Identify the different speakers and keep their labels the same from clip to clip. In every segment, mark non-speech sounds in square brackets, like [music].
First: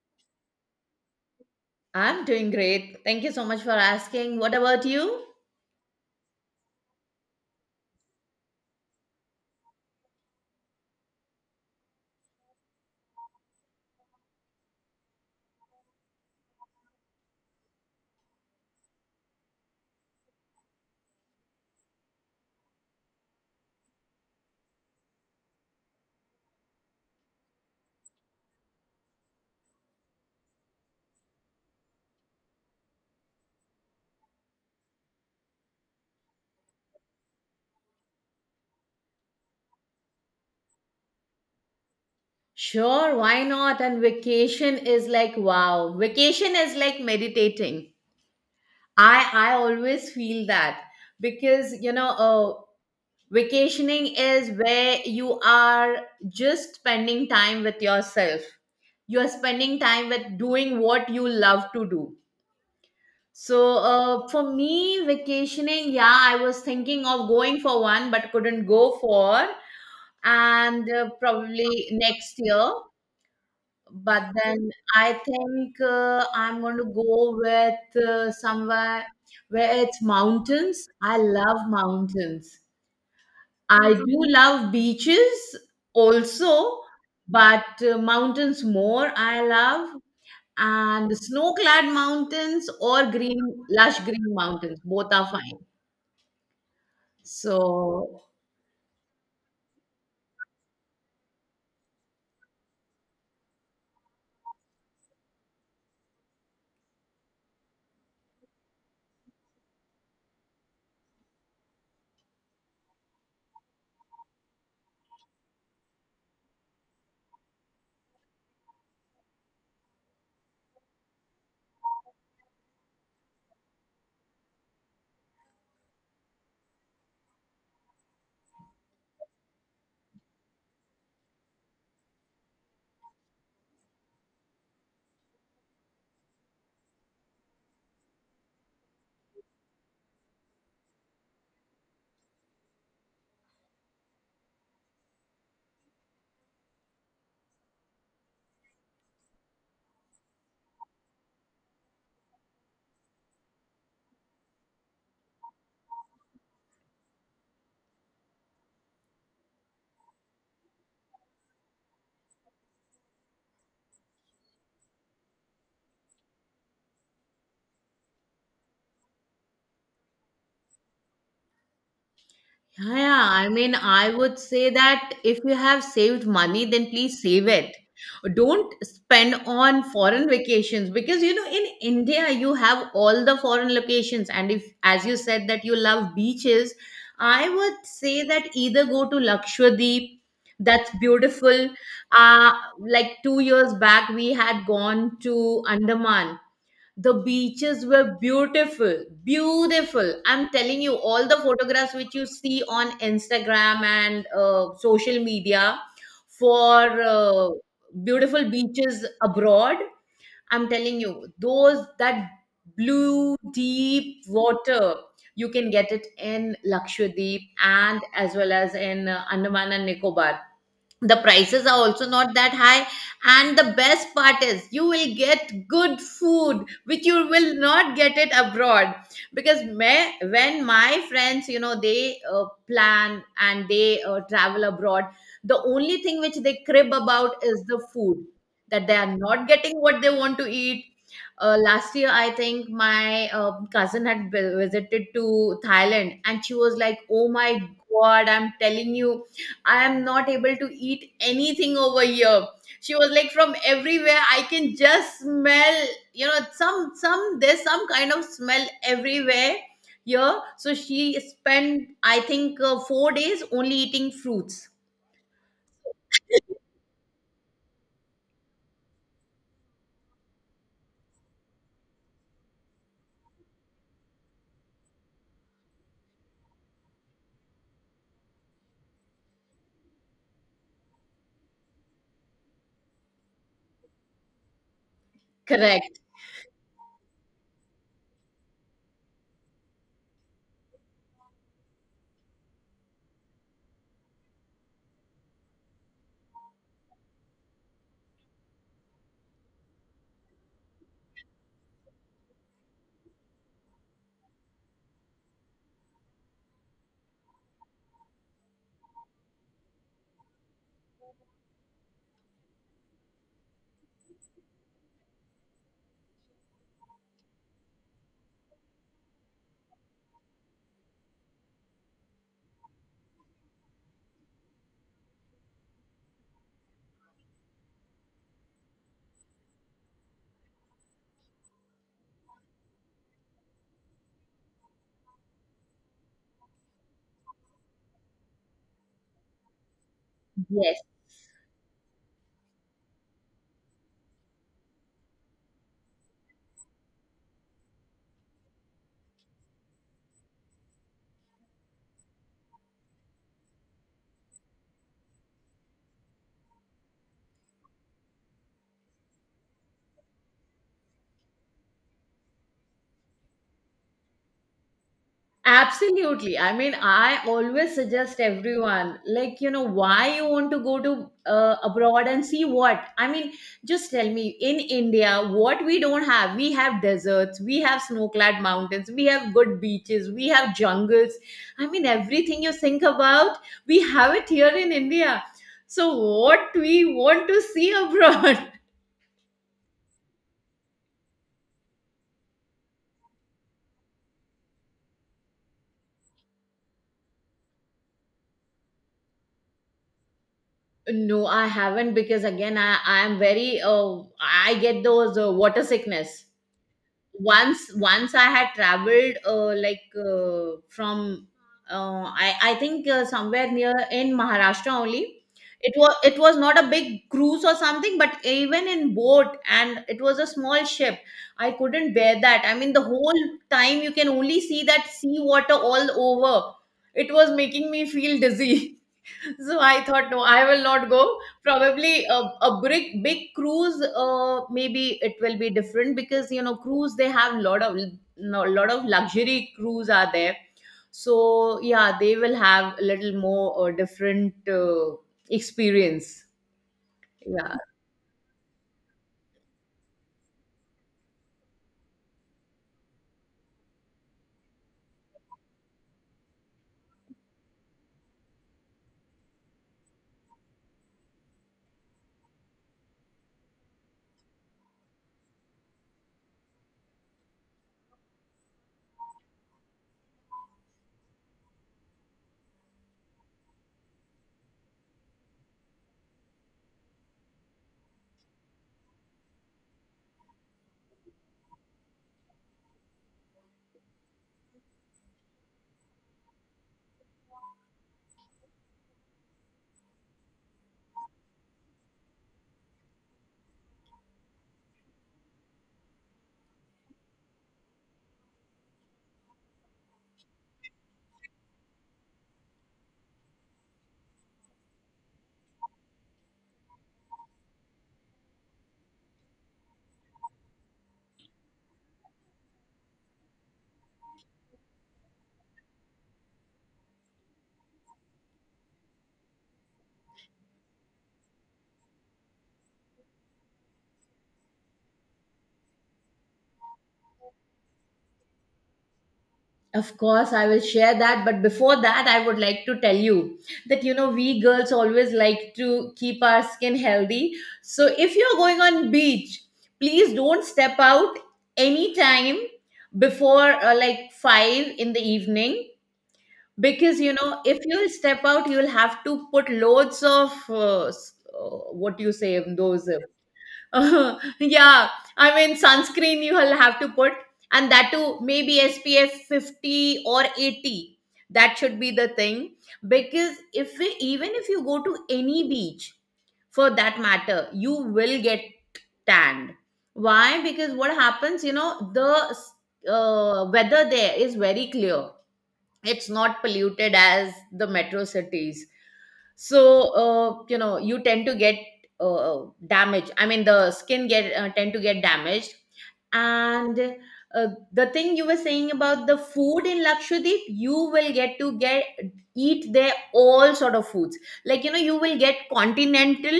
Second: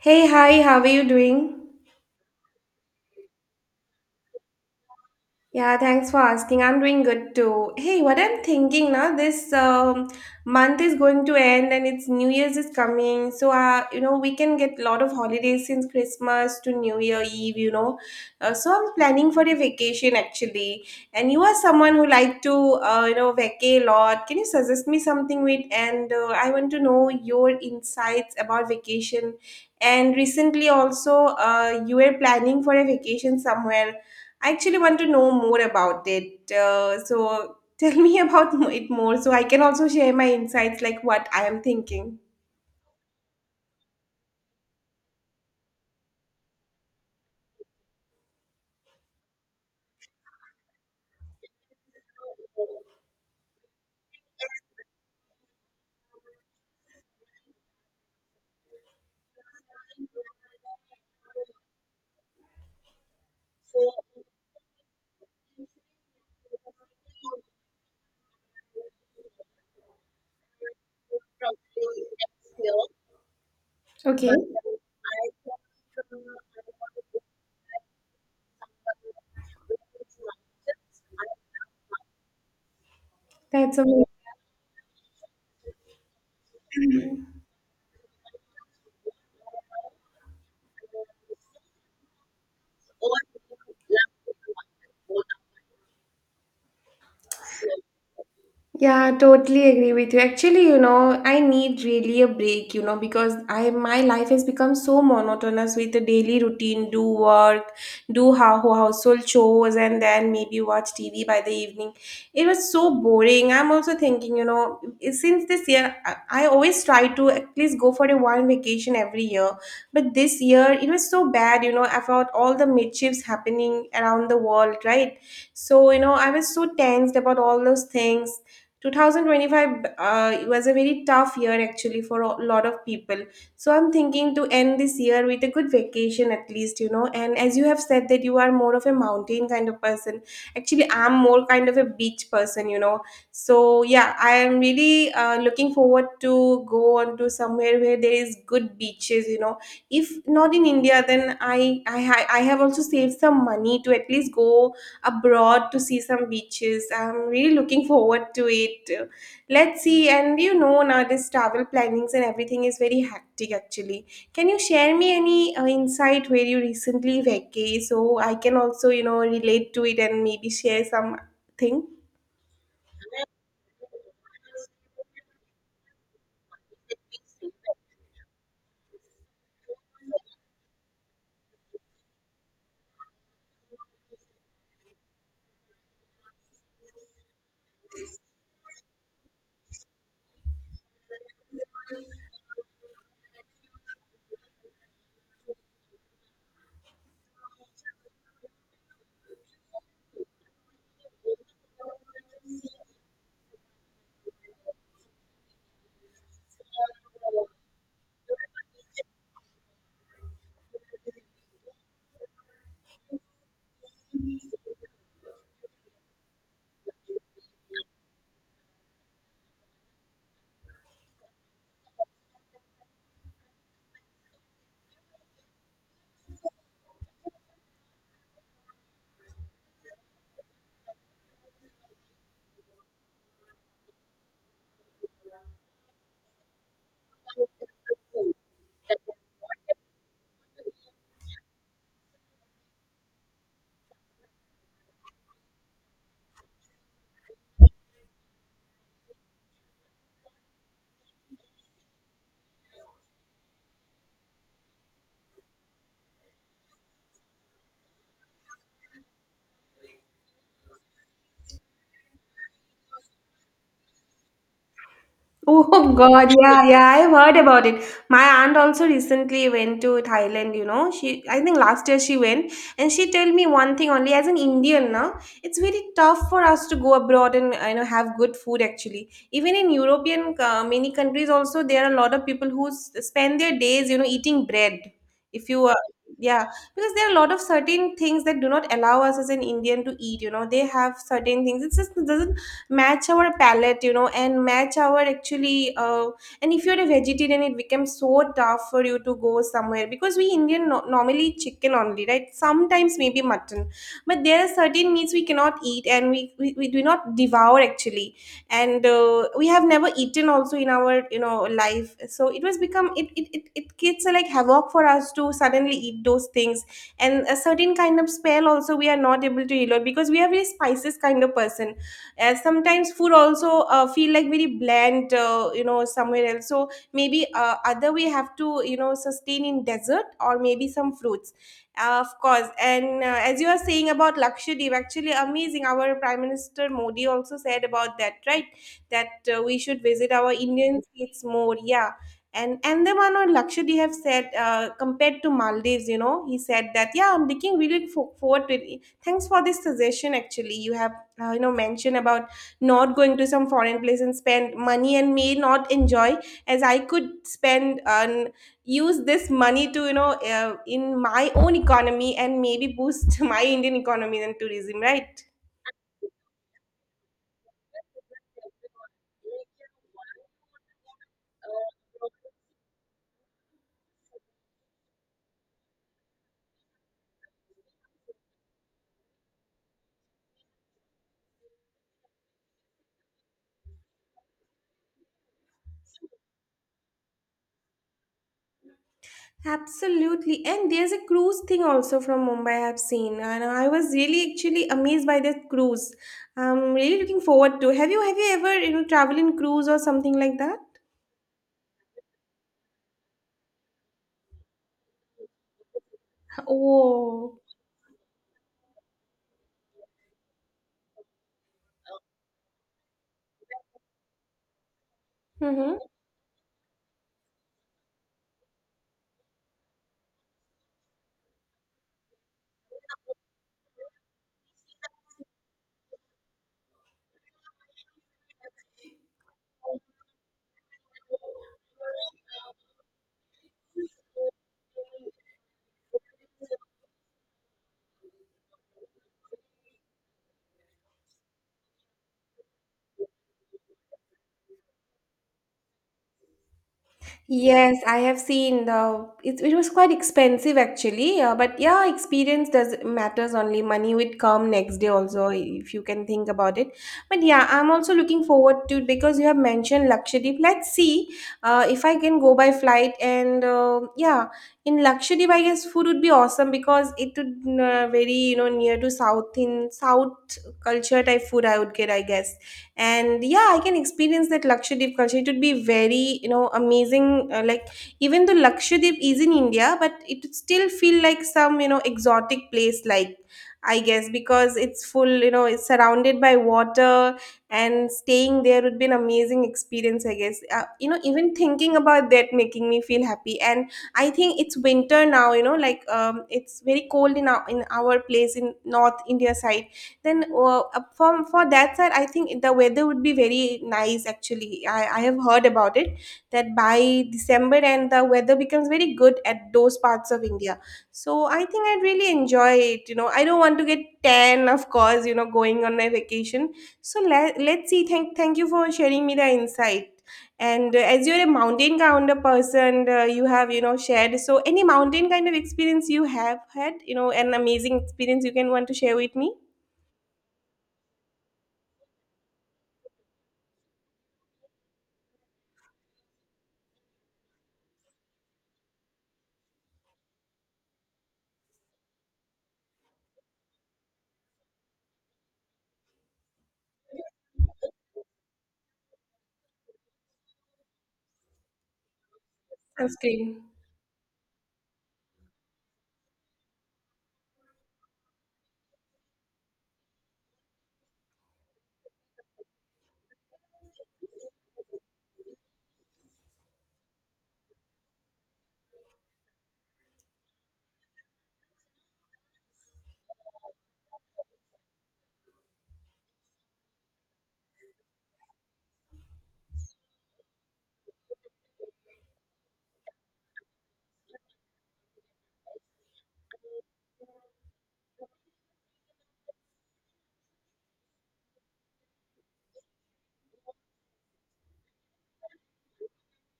Speaker 1: Hey, hi, how are you doing?
Speaker 2: I'm doing great. Thank you so much for asking. What about you?
Speaker 1: Yeah, thanks for asking. I'm doing good too. Hey, what I'm thinking now, this month is going to end and it's New Year's is coming. So, we can get a lot of holidays since Christmas to New Year Eve. So I'm planning for a vacation actually. And you are someone who like to, vacay a lot. Can you suggest me something with? And I want to know your insights about vacation. And recently also, you were planning for a vacation somewhere. I actually want to know more about it. So tell me [laughs] about it more, so I can also share my insights, like what I am thinking.
Speaker 2: Sure, why not? And vacation is like wow. Vacation is like meditating. I always feel that because vacationing is where you are just spending time with yourself. You are spending time with doing what you love to do. So for me, vacationing, yeah, I was thinking of going for one, but couldn't go for, and probably next year.
Speaker 1: Okay,
Speaker 2: But then I think I'm going to go with somewhere where it's mountains. I love mountains.
Speaker 1: that's
Speaker 2: I
Speaker 1: amazing.
Speaker 2: do love beaches also, but mountains more I love and snow-clad mountains or green lush green mountains both are fine so
Speaker 1: Yeah, totally agree with you. Actually, I need really a break, you know, because I my life has become so monotonous with the daily routine: do work, do how household chores, and then maybe watch TV by the evening. It was so boring. I'm also thinking, since this year I always try to at least go for a one vacation every year, but this year it was so bad, about all the mischiefs happening around the world, right? So, I was so tensed about all those things. 2025, it was a very tough year actually for a lot of people. So I'm thinking to end this year with a good vacation at least, and as you have said that you are more of a mountain kind of person, actually I'm more kind of a beach person. You know so yeah, I am really looking forward to go on to somewhere where there is good beaches. You know if not in India, then I have also saved some money to at least go abroad to see some beaches. I'm really looking forward to it. Let's see. And nowadays travel plannings and everything is very hectic actually. Can you share me any insight where you recently vacay, so I can also, relate to it and maybe share some thing?
Speaker 2: yeah, yeah. I mean, I would say that if you have saved money, then please save it. Don't spend on foreign vacations because you know in India you have all the foreign locations, and if as you said that you love beaches, I would say that either go to Lakshadweep, that's beautiful. Uh, like 2 years back, we had gone to Andaman, the beaches were beautiful, beautiful. I'm telling you, all the photographs which you see on Instagram and social media for beautiful beaches abroad, I'm telling you, those that blue, deep water, you can get it in Lakshadweep and as well as in Andaman and Nicobar. The prices are also not that high and the best part is you will get good food which you will not get it abroad, because me, when my friends you know they plan and they travel abroad, the only thing which they crib about is the food, that they are not getting what they want to eat. Last year I think my cousin had visited to Thailand and she was like, oh my god, I'm telling you, I am not able to eat anything over here. She was like, from everywhere I can just smell, you know, some there's some kind of smell everywhere here. So she spent, I think, 4 days only eating fruits.
Speaker 1: Oh God, yeah, yeah, I've heard about it. My aunt also recently went to Thailand. She I think last year she went, and she told me one thing only. As an Indian now, it's very tough for us to go abroad and have good food actually. Even in European, many countries also, there are a lot of people who spend their days, eating bread. If you
Speaker 2: Correct.
Speaker 1: Yeah, because there are a lot of certain things that do not allow us as an Indian to eat. You know. They have certain things. It just doesn't match our palate and match our actually. And if you're a vegetarian, it becomes so tough for you to go somewhere, because we Indian normally chicken only, right? Sometimes maybe mutton, but there are certain meats we cannot eat and we do not devour actually. And we have never eaten also in our life. So it was become it creates a like havoc for us to suddenly eat those things. And a certain kind of smell also we are not able to elope, because we are very spices kind of person, as sometimes food also feel like very bland, somewhere else. So maybe, other, we have to sustain in desert, or maybe some fruits. Of course. And as you are saying about Lakshadweep, actually amazing, our Prime Minister Modi also said about that, right? That we should visit our
Speaker 2: Yes.
Speaker 1: Indian states more, yeah. And Andaman or Lakshadweep have said, compared to Maldives, he said that. Yeah, I'm looking really forward to it. Thanks for this suggestion. Actually, you have mention about not going to some foreign place and spend money and may not enjoy, as I could spend and use this money to, in my own economy and maybe boost [laughs] my Indian economy and tourism, right?
Speaker 2: Absolutely. I mean, I always suggest everyone, like, you know, why you want to go to abroad and see what? I mean, just tell me, in India, what we don't have. We have deserts, we have snow clad mountains, we have good beaches, we have jungles. I mean, everything you think about, we have it here in India. So, what we want to see abroad? [laughs]
Speaker 1: Absolutely. And there's a cruise thing also from Mumbai I've seen. And I was really actually amazed by that cruise. I'm really looking forward to. Have you ever, travel in cruise or something like that?
Speaker 2: No, I haven't because again, I am very, I get those water sickness.
Speaker 1: Oh.
Speaker 2: Once I had traveled like from I think somewhere near in Maharashtra only.
Speaker 1: Mm-hmm.
Speaker 2: It was not a big cruise or something, but even in boat, and it was a small ship, I couldn't bear that. I mean, the whole time you can only see that sea water all over. It was making me feel dizzy. [laughs] So I thought, no, I will not go. Probably a big, big cruise, maybe it will be different because, you know, cruise, they have lot of, no, lot of luxury cruise are there. So yeah, they will have a little more different experience. Yeah.
Speaker 1: Yes, I have seen it was quite expensive actually, but yeah, experience does matters only. Money would come next day also if you can think about it. But yeah, I'm also looking forward to, because you have mentioned Lakshadweep. Let's see, if I can go by flight. And yeah, in Lakshadweep I guess food would be awesome, because it would, very near to South, in South culture type food I would get, I guess. And yeah, I can experience that Lakshadweep culture. It would be very, amazing, like, even though Lakshadweep is in India but it would still feel like some, exotic place, like, I guess, because it's full, it's surrounded by water. And staying there would be an amazing experience, I guess. Even thinking about that making me feel happy. And I think it's winter now, it's very cold in our place in North India side. Then from for that side, I think the weather would be very nice actually. I have heard about it, that by December and the weather becomes very good at those parts of India. So I think I'd really enjoy it. I don't want to get tan, of course, going on my vacation. So let's see. Thank you for sharing me the insight. And as you're a mountain kind of person, you have, shared. So any mountain kind of experience you have had, an amazing experience, you can want to share with me?
Speaker 2: Of course, I will share that. But before that, I would like to tell you that you know, we girls always like to keep our skin healthy. So if you're going on beach, please don't step out anytime before like five in the evening, because you know if you'll step out, you'll have to put loads of what do you say those
Speaker 1: Interesting.
Speaker 2: [laughs] yeah, I mean, sunscreen you will have to put, and that too maybe SPF 50 or 80. That should be the thing, because if we, even if you go to any beach for that matter, you will get tanned. Why? Because what happens, you know, the weather there is very clear, it's not polluted as the metro cities, so you know, you tend to get uh, damage. I mean, the skin get tend to get damaged. And uh, the thing you were saying about the food in Lakshadweep, you will get to get eat there all sort of foods. Like you know, you will get continental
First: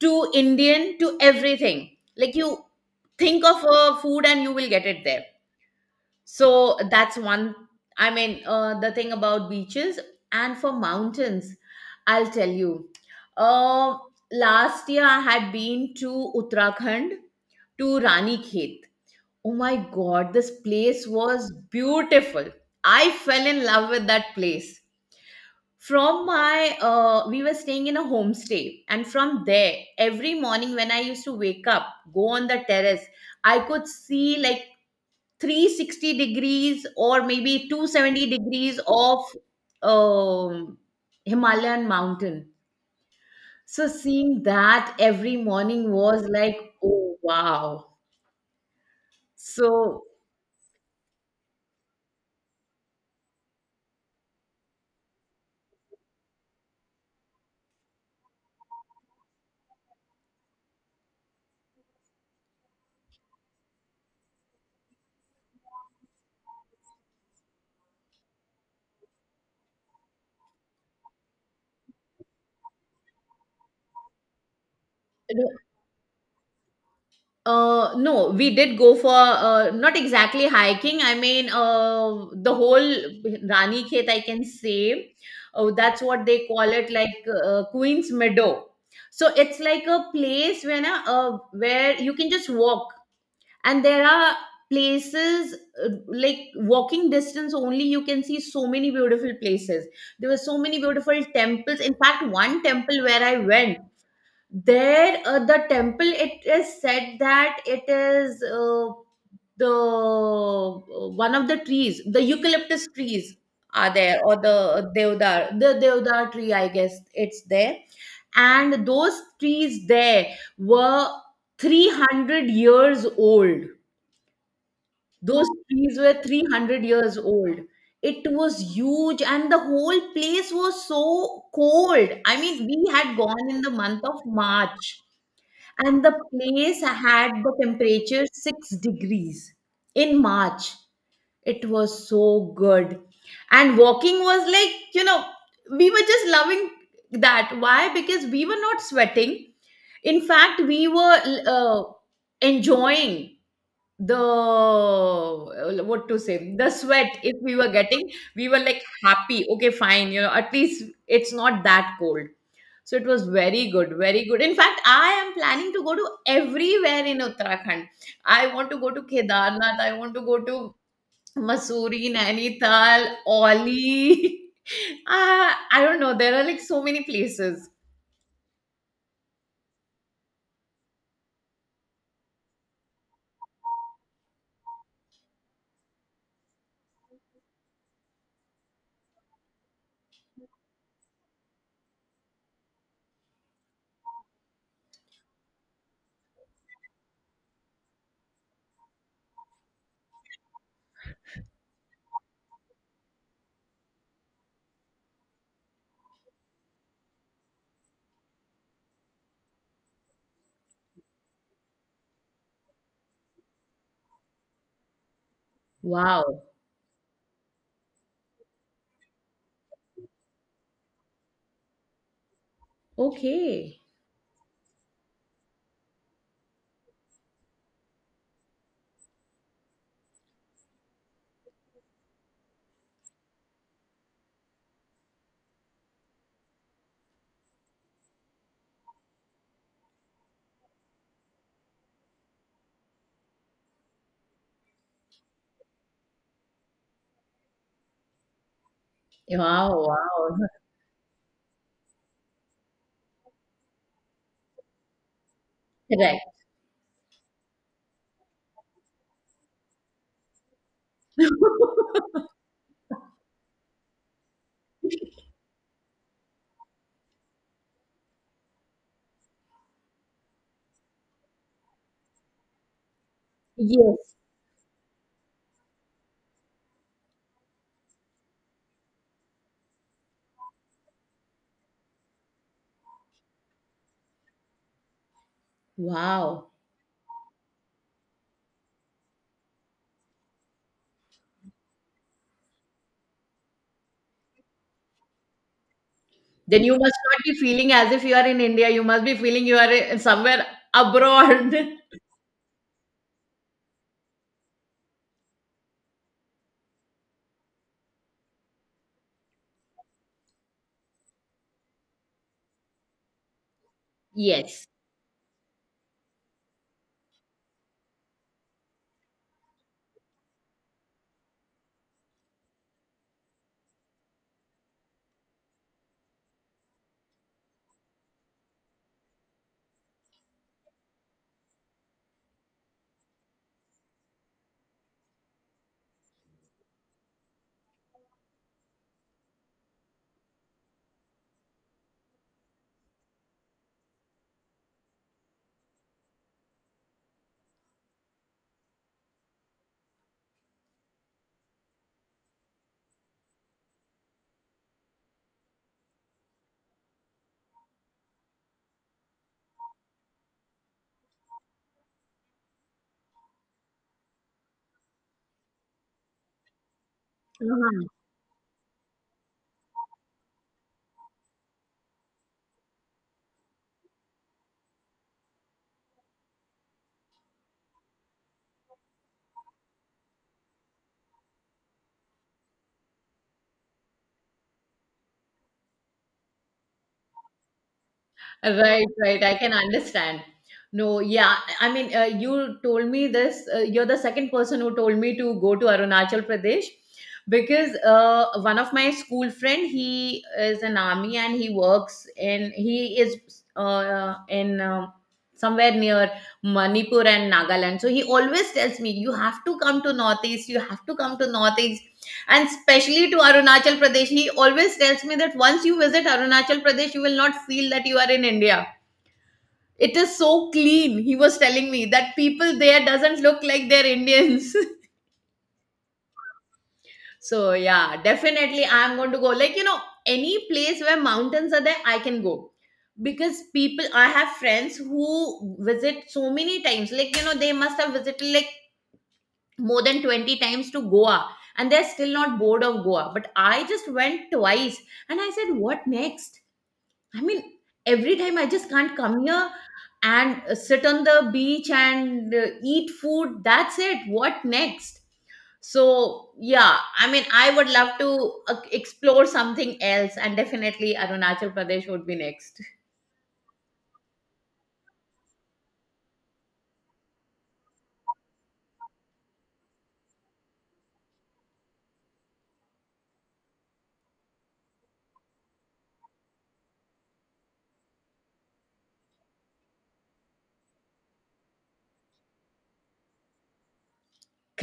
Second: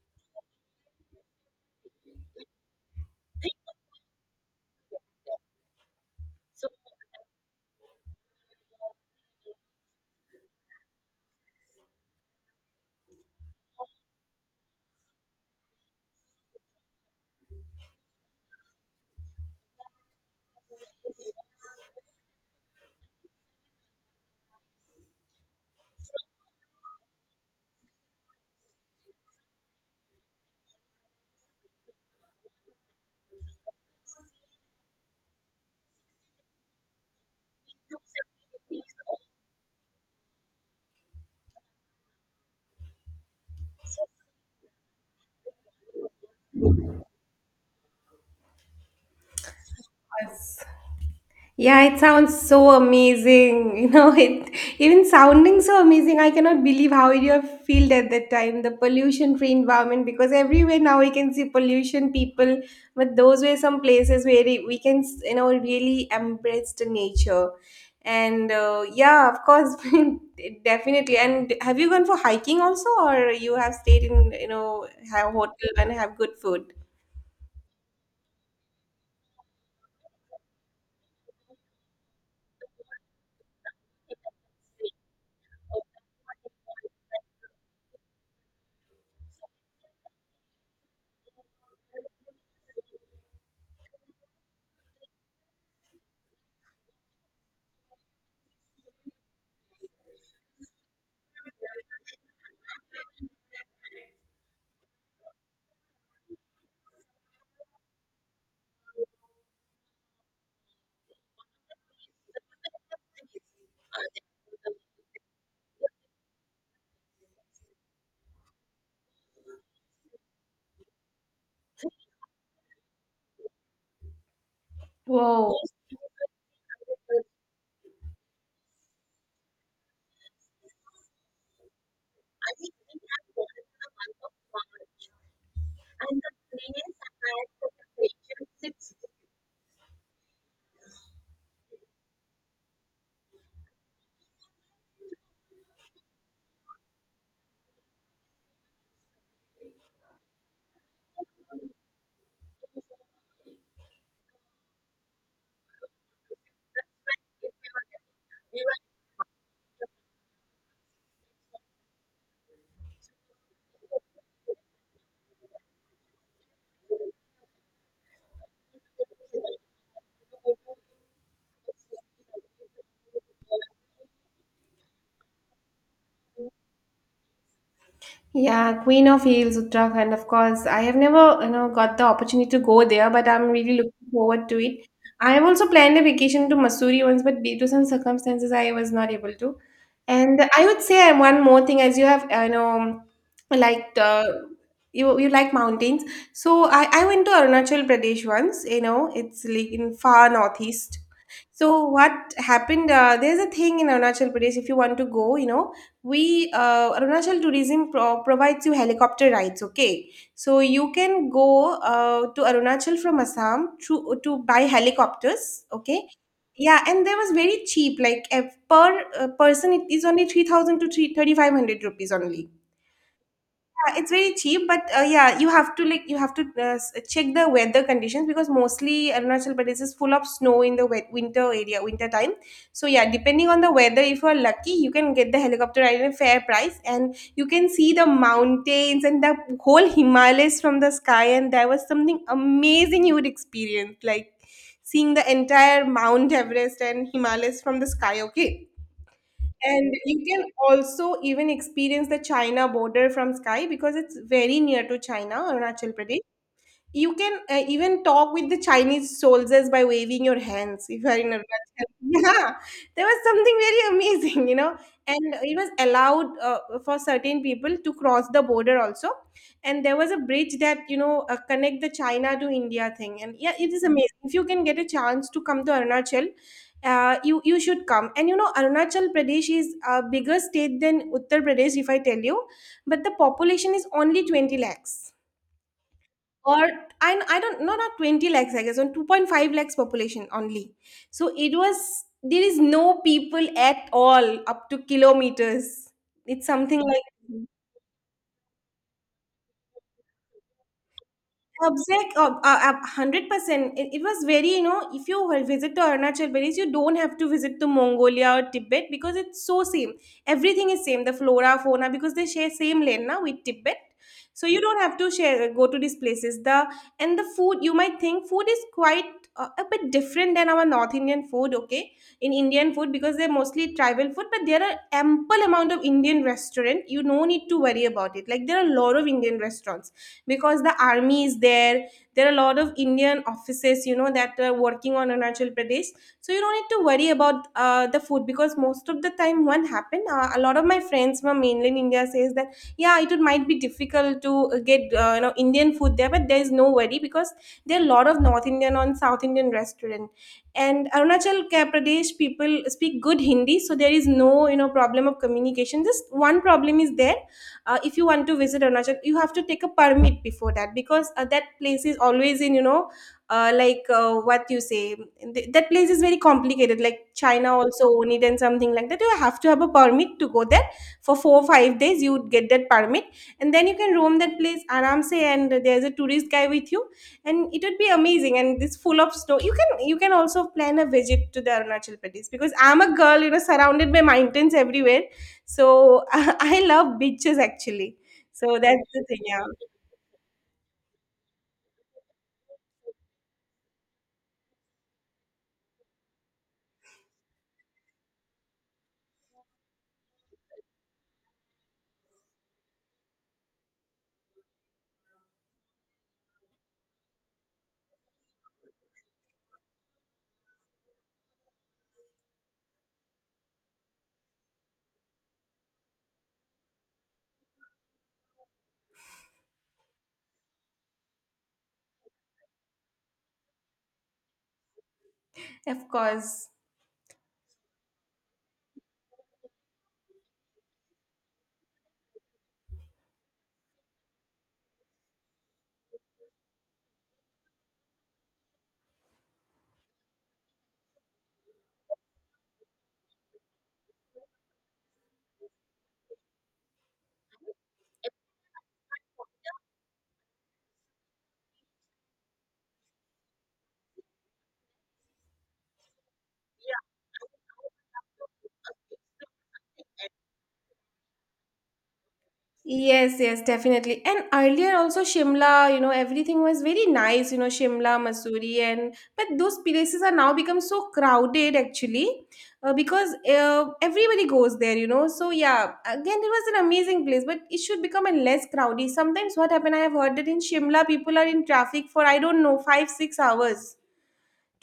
Speaker 2: to Indian to everything. Like you think of a food and you will get it there. So that's one. I mean, the thing about beaches. And for mountains, I'll tell you. Um Last year I had been to Uttarakhand, to Rani Khet. Oh my God, this place was beautiful. I fell in love with that place. From my, we were staying in a homestay, and from there, every morning when I used to wake up, go on the terrace, I could see like 360 degrees or maybe 270 degrees of um, Himalayan mountain. So seeing that every morning was like, oh wow. So
Speaker 1: Yes. Yeah, it sounds so amazing. [laughs] It even sounding so amazing, I cannot believe how you have felt at that time, the pollution free environment, because everywhere now we can see pollution people, but those were some places where we can, really embrace the nature. And yeah, of course, [laughs] definitely. And have you gone for hiking also, or you have stayed in, a hotel and have good food?
Speaker 2: no, we did go for not exactly hiking. I mean, the whole Rani Khet, I can say, oh, that's what they call it, like Queen's Meadow. So it's like a place when where you can just walk, and there are places like walking distance only. You can see so many beautiful places. There were so many beautiful temples. In fact, one temple where I went there, the temple, it is said that it is the one of the trees, the eucalyptus trees are there, or the deodar tree I guess, it's there. And those trees there were 300 years old. Those
Speaker 1: Whoa.
Speaker 2: trees were 300 years
Speaker 1: [laughs]
Speaker 2: old. It was huge, and the whole place was so cold. I mean, we had gone in the month of March, and the place had the temperature 6 degrees in March. It was so good. And walking was like, you know, we were just loving that. Why? Because we were not sweating. In fact, we were uh, enjoying the what to say, the sweat, if we were getting, we were like happy, okay fine, you know, at least it's not that cold. So it was very good, very good. In fact, I am planning to go to everywhere in Uttarakhand. I want to go to Kedarnath, I want to go to Mussoorie, Nainital, Oli. [laughs] I don't know, there are like so many places.
Speaker 1: Yeah, Queen of Hills, Uttarakhand. Of course, I have never, got the opportunity to go there, but I'm really looking forward to it. I have also planned a vacation to Missouri once, but due to some circumstances, I was not able to. And I would say, one more thing. As you have, like uh, you like mountains. So I went to Arunachal Pradesh once. It's like in far northeast. So what happened? There's a thing in Arunachal Pradesh. If you want to go, you know, we Arunachal Tourism provides you helicopter rides. Okay, so you can go, to Arunachal from Assam to buy helicopters. Okay,
Speaker 2: Wow.
Speaker 1: yeah, and there was very cheap. Like if per person, it is only 3,000 to three thirty five hundred rupees only.
Speaker 2: Okay.
Speaker 1: Yeah, it's very cheap, but yeah, you have to check the weather conditions, because mostly Arunachal Pradesh is full of snow in the wet winter area, winter time. So yeah, depending on the weather, if you are lucky, you can get the helicopter at a fair price, and you can see the mountains and the whole Himalayas from the sky. And that was something amazing you would experience, like seeing the entire Mount Everest and Himalayas from the sky. Okay.
Speaker 2: Wow,
Speaker 1: And you
Speaker 2: wow. [laughs]
Speaker 1: can also even experience the China border from sky, because it's very near to China, Arunachal
Speaker 2: Correct.
Speaker 1: Pradesh. You can, even talk with the Chinese soldiers by waving your hands if you are in a Russian. [laughs]
Speaker 2: [laughs]
Speaker 1: Yeah, there was something very amazing. And it was allowed, for certain people to cross the border also. And there was a bridge that, connect the China to India thing. And yeah, it is
Speaker 2: Yes.
Speaker 1: amazing. If you can get a chance to come to Arunachal, you should come. And Arunachal Pradesh is a bigger state than Uttar Pradesh, if I tell you, but the population is only 20 lakhs.
Speaker 2: Wow.
Speaker 1: Or I don't know, not 20 lakhs I guess, on 2.5 lakhs population only. So it was there is no people at all up to kilometers. It's
Speaker 2: Then you
Speaker 1: something
Speaker 2: must
Speaker 1: like.
Speaker 2: not be feeling as if you are in India. You must be feeling you are in- somewhere abroad. [laughs]
Speaker 1: Exact, 100%. It was very, you know, if you will visit the Arunachal Pradesh, you don't have to visit to Mongolia or Tibet because it's so same. Everything is same. The flora, fauna, because they share same land now with Tibet, so you
Speaker 2: Yes.
Speaker 1: don't have to share go to these places. The and the food, you might think food is quite a bit different than our North Indian food. Okay, in Indian food, because they're mostly tribal food, but there are ample amount of Indian restaurant. You no need to worry about it. Like there are a lot of Indian restaurants because the army is there. There are a lot of Indian offices, you know, that are working on Arunachal Pradesh. So you don't need to worry about the food because most of the time what happened, a lot of my friends from mainland India says that yeah, it would, might be difficult to get, you know, Indian food there, but there is no worry because there are a lot of North Indian on South Indian restaurant. And Arunachal Pradesh people speak good Hindi, so there is no, you know, problem of communication. Just one problem is there. If you want to visit Arunachal, you have to take a permit before that because that place is always in, you know, like what you say, th- that place is very complicated. Like China also own it and something like that. You have to have a permit to go there for 4 or 5 days. You would get that permit and then you can roam that place aramse, and there's a tourist guy with you, and it would be amazing, and it's full of snow. You can also plan a visit to the Arunachal Pradesh. Because I'm a girl, you know, surrounded by mountains everywhere. So [laughs] I love beaches actually. So that's
Speaker 2: Right,
Speaker 1: the thing,
Speaker 2: right. I
Speaker 1: yeah.
Speaker 2: can understand. No, yeah. I mean, you told me this. You're the second person who told me to go to Arunachal Pradesh, because one of my school friend, he is an army and he works in, he is in somewhere near Manipur and Nagaland. So he always tells me, you have to come to Northeast. You have to come to Northeast, and especially to Arunachal Pradesh. He always tells me that once you visit Arunachal Pradesh, you will not feel that you are in India. It is so clean. He was telling me that people there doesn't look like they're Indians.
Speaker 1: Of course.
Speaker 2: [laughs] So yeah, definitely I'm going to go. Like you know, any place where mountains are there, I can go because people. I have friends who visit so many times. Like you know, they must have visited like more than 20 times to Goa, and they're still not bored of Goa. But I just went twice, and I said, what next? I mean, every time I just can't come here and sit on the beach and eat food. That's it. What next? So, yeah, I mean, I would love to explore something else, and definitely Arunachal Pradesh would be next. [laughs]
Speaker 1: Yes, yes, definitely. And earlier also Shimla, you know, everything was very nice, you know, Shimla, Missouri, and but those places are now become so crowded actually, because everybody goes there, you know. So yeah, again, it was an amazing place, but it should become a less crowded. Sometimes what happened, I have heard that in Shimla, people are in traffic for I don't know five, 6 hours,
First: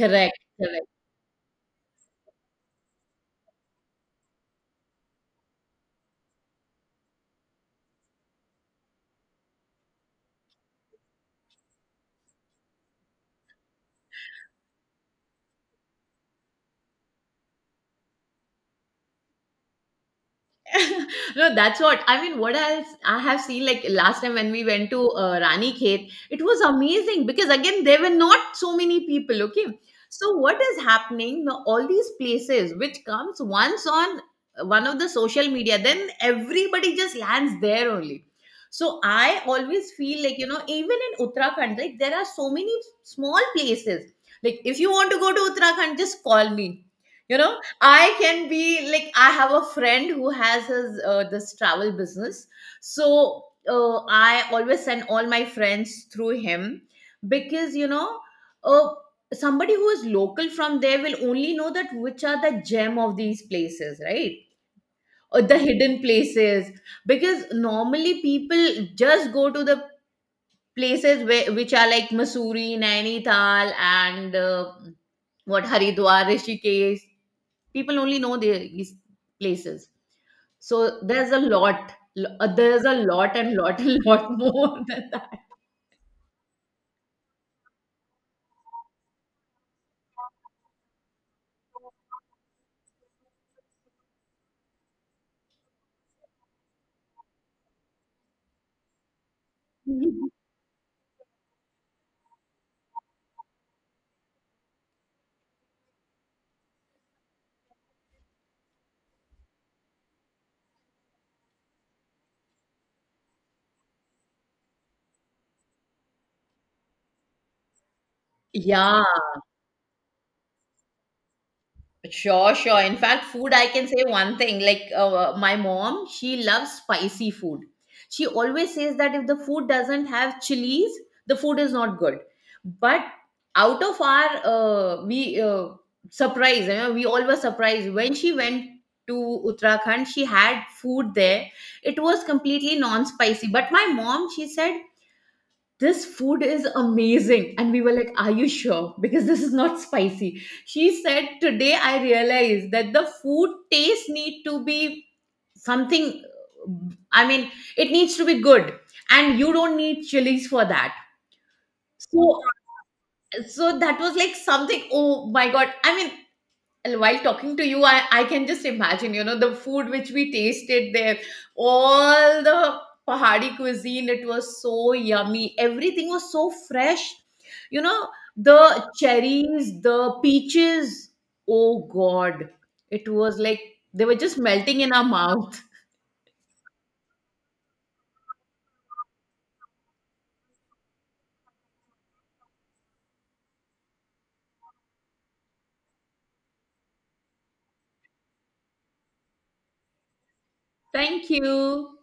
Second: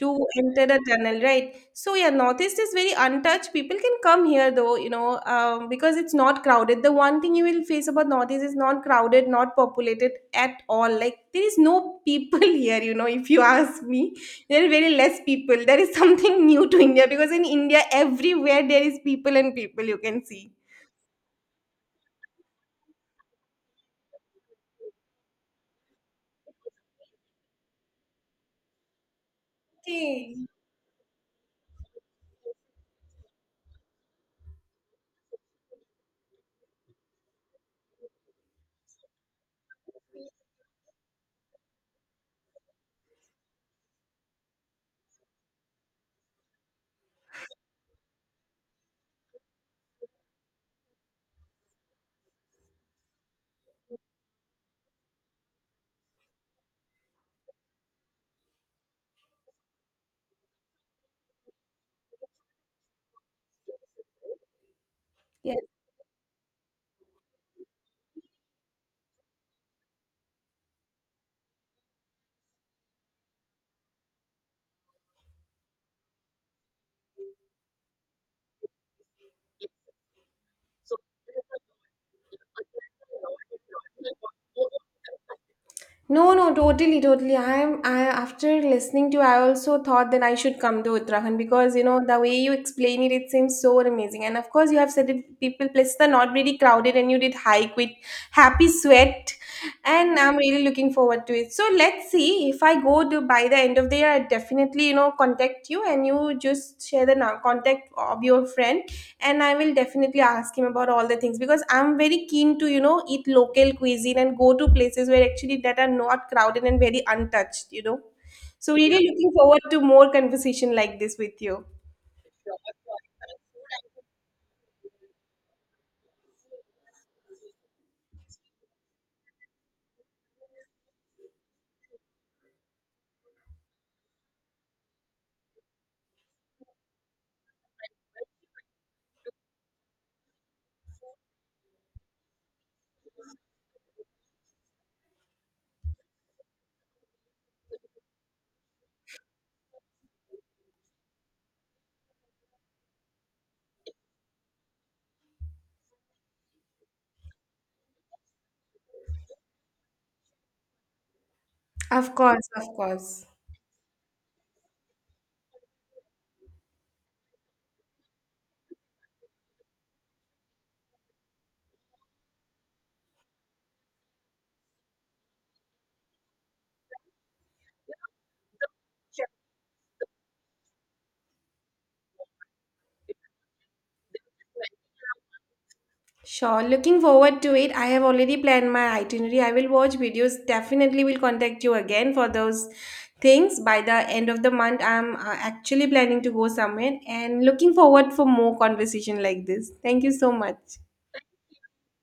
Speaker 1: to enter the
Speaker 2: Correct.
Speaker 1: tunnel, right? So yeah, northeast is very untouched. People can come here though, you know, because it's not crowded. The one thing you will face about northeast is not crowded, not populated at all. Like there is no people [laughs] here, you know. If you ask me, there are very less people. That is something [laughs] new to India because in India, everywhere there is people and people you can see.
Speaker 2: [laughs] No, that's what I mean. What else I have seen, like last time when we went to Rani Khet, it was amazing because again there were not so many people. Okay,
Speaker 1: Okay.
Speaker 2: so what is happening? Now, all these places which comes once on one of the social media, then everybody just lands there only. So I always feel like you know, even in Uttarakhand, like there are so many small places. Like if you want to go to Uttarakhand, just call me. You know, I can be like, I have a friend who has his this travel business, so I always send all my friends through him, because you know, uh, somebody who is local from there will only know that which are the gem of these places, right? Or the hidden places, because normally people just go to the places where, which are like Missouri, Nainital, and what, Haridwar, Rishikesh. People only know these places. So there's a lot. There's a lot and lot and lot [laughs] more than that.
Speaker 1: No, no, totally, totally. I after listening to you, I also thought that I should come to Uttarakhand because, you know, the way you explain it, it seems so amazing. And of course, you have said it, people places are not really crowded, and you did hike with happy sweat, and I'm
Speaker 2: [laughs]
Speaker 1: really looking forward to it. So let's see, if I go to by the end of the year, I definitely, you know, contact you, and you just share the contact of your friend, and I will definitely ask him about all the things because I'm very keen to, you know, eat local cuisine and go to places where actually that are not crowded and very untouched, you know. So really
Speaker 2: Yeah.
Speaker 1: looking forward to more conversation like this with you.
Speaker 2: Sure, sure. In fact, food, I can say one thing. Like my mom, she loves spicy food. She always says that if the food doesn't have chilies, the food is not good. But out of our, we surprised, you know, we all were surprised when she went to Uttarakhand. She had food there. It was completely non-spicy. But my mom, she said this food is amazing, and we were like, are you sure? Because this is not spicy. She said, today I realized that the food taste need to be something. I mean, it needs to be good, and you don't need chilies for that.
Speaker 1: Of
Speaker 2: So
Speaker 1: course, of course.
Speaker 2: so that was like something, oh my god, I mean, and while talking to you, I can just imagine, you know, the food which we tasted there, all the Pahadi cuisine, it was so yummy. Everything was so fresh. You know, the cherries, the peaches. Oh God. It was like they were just melting in our mouth.
Speaker 1: Sure, looking forward to it. I have already planned my itinerary. I will watch videos. Definitely will contact you again for those things. By the end of the month, I'm actually planning to go somewhere, and looking forward for more conversation like this. Thank you so much.
Speaker 2: Thank you.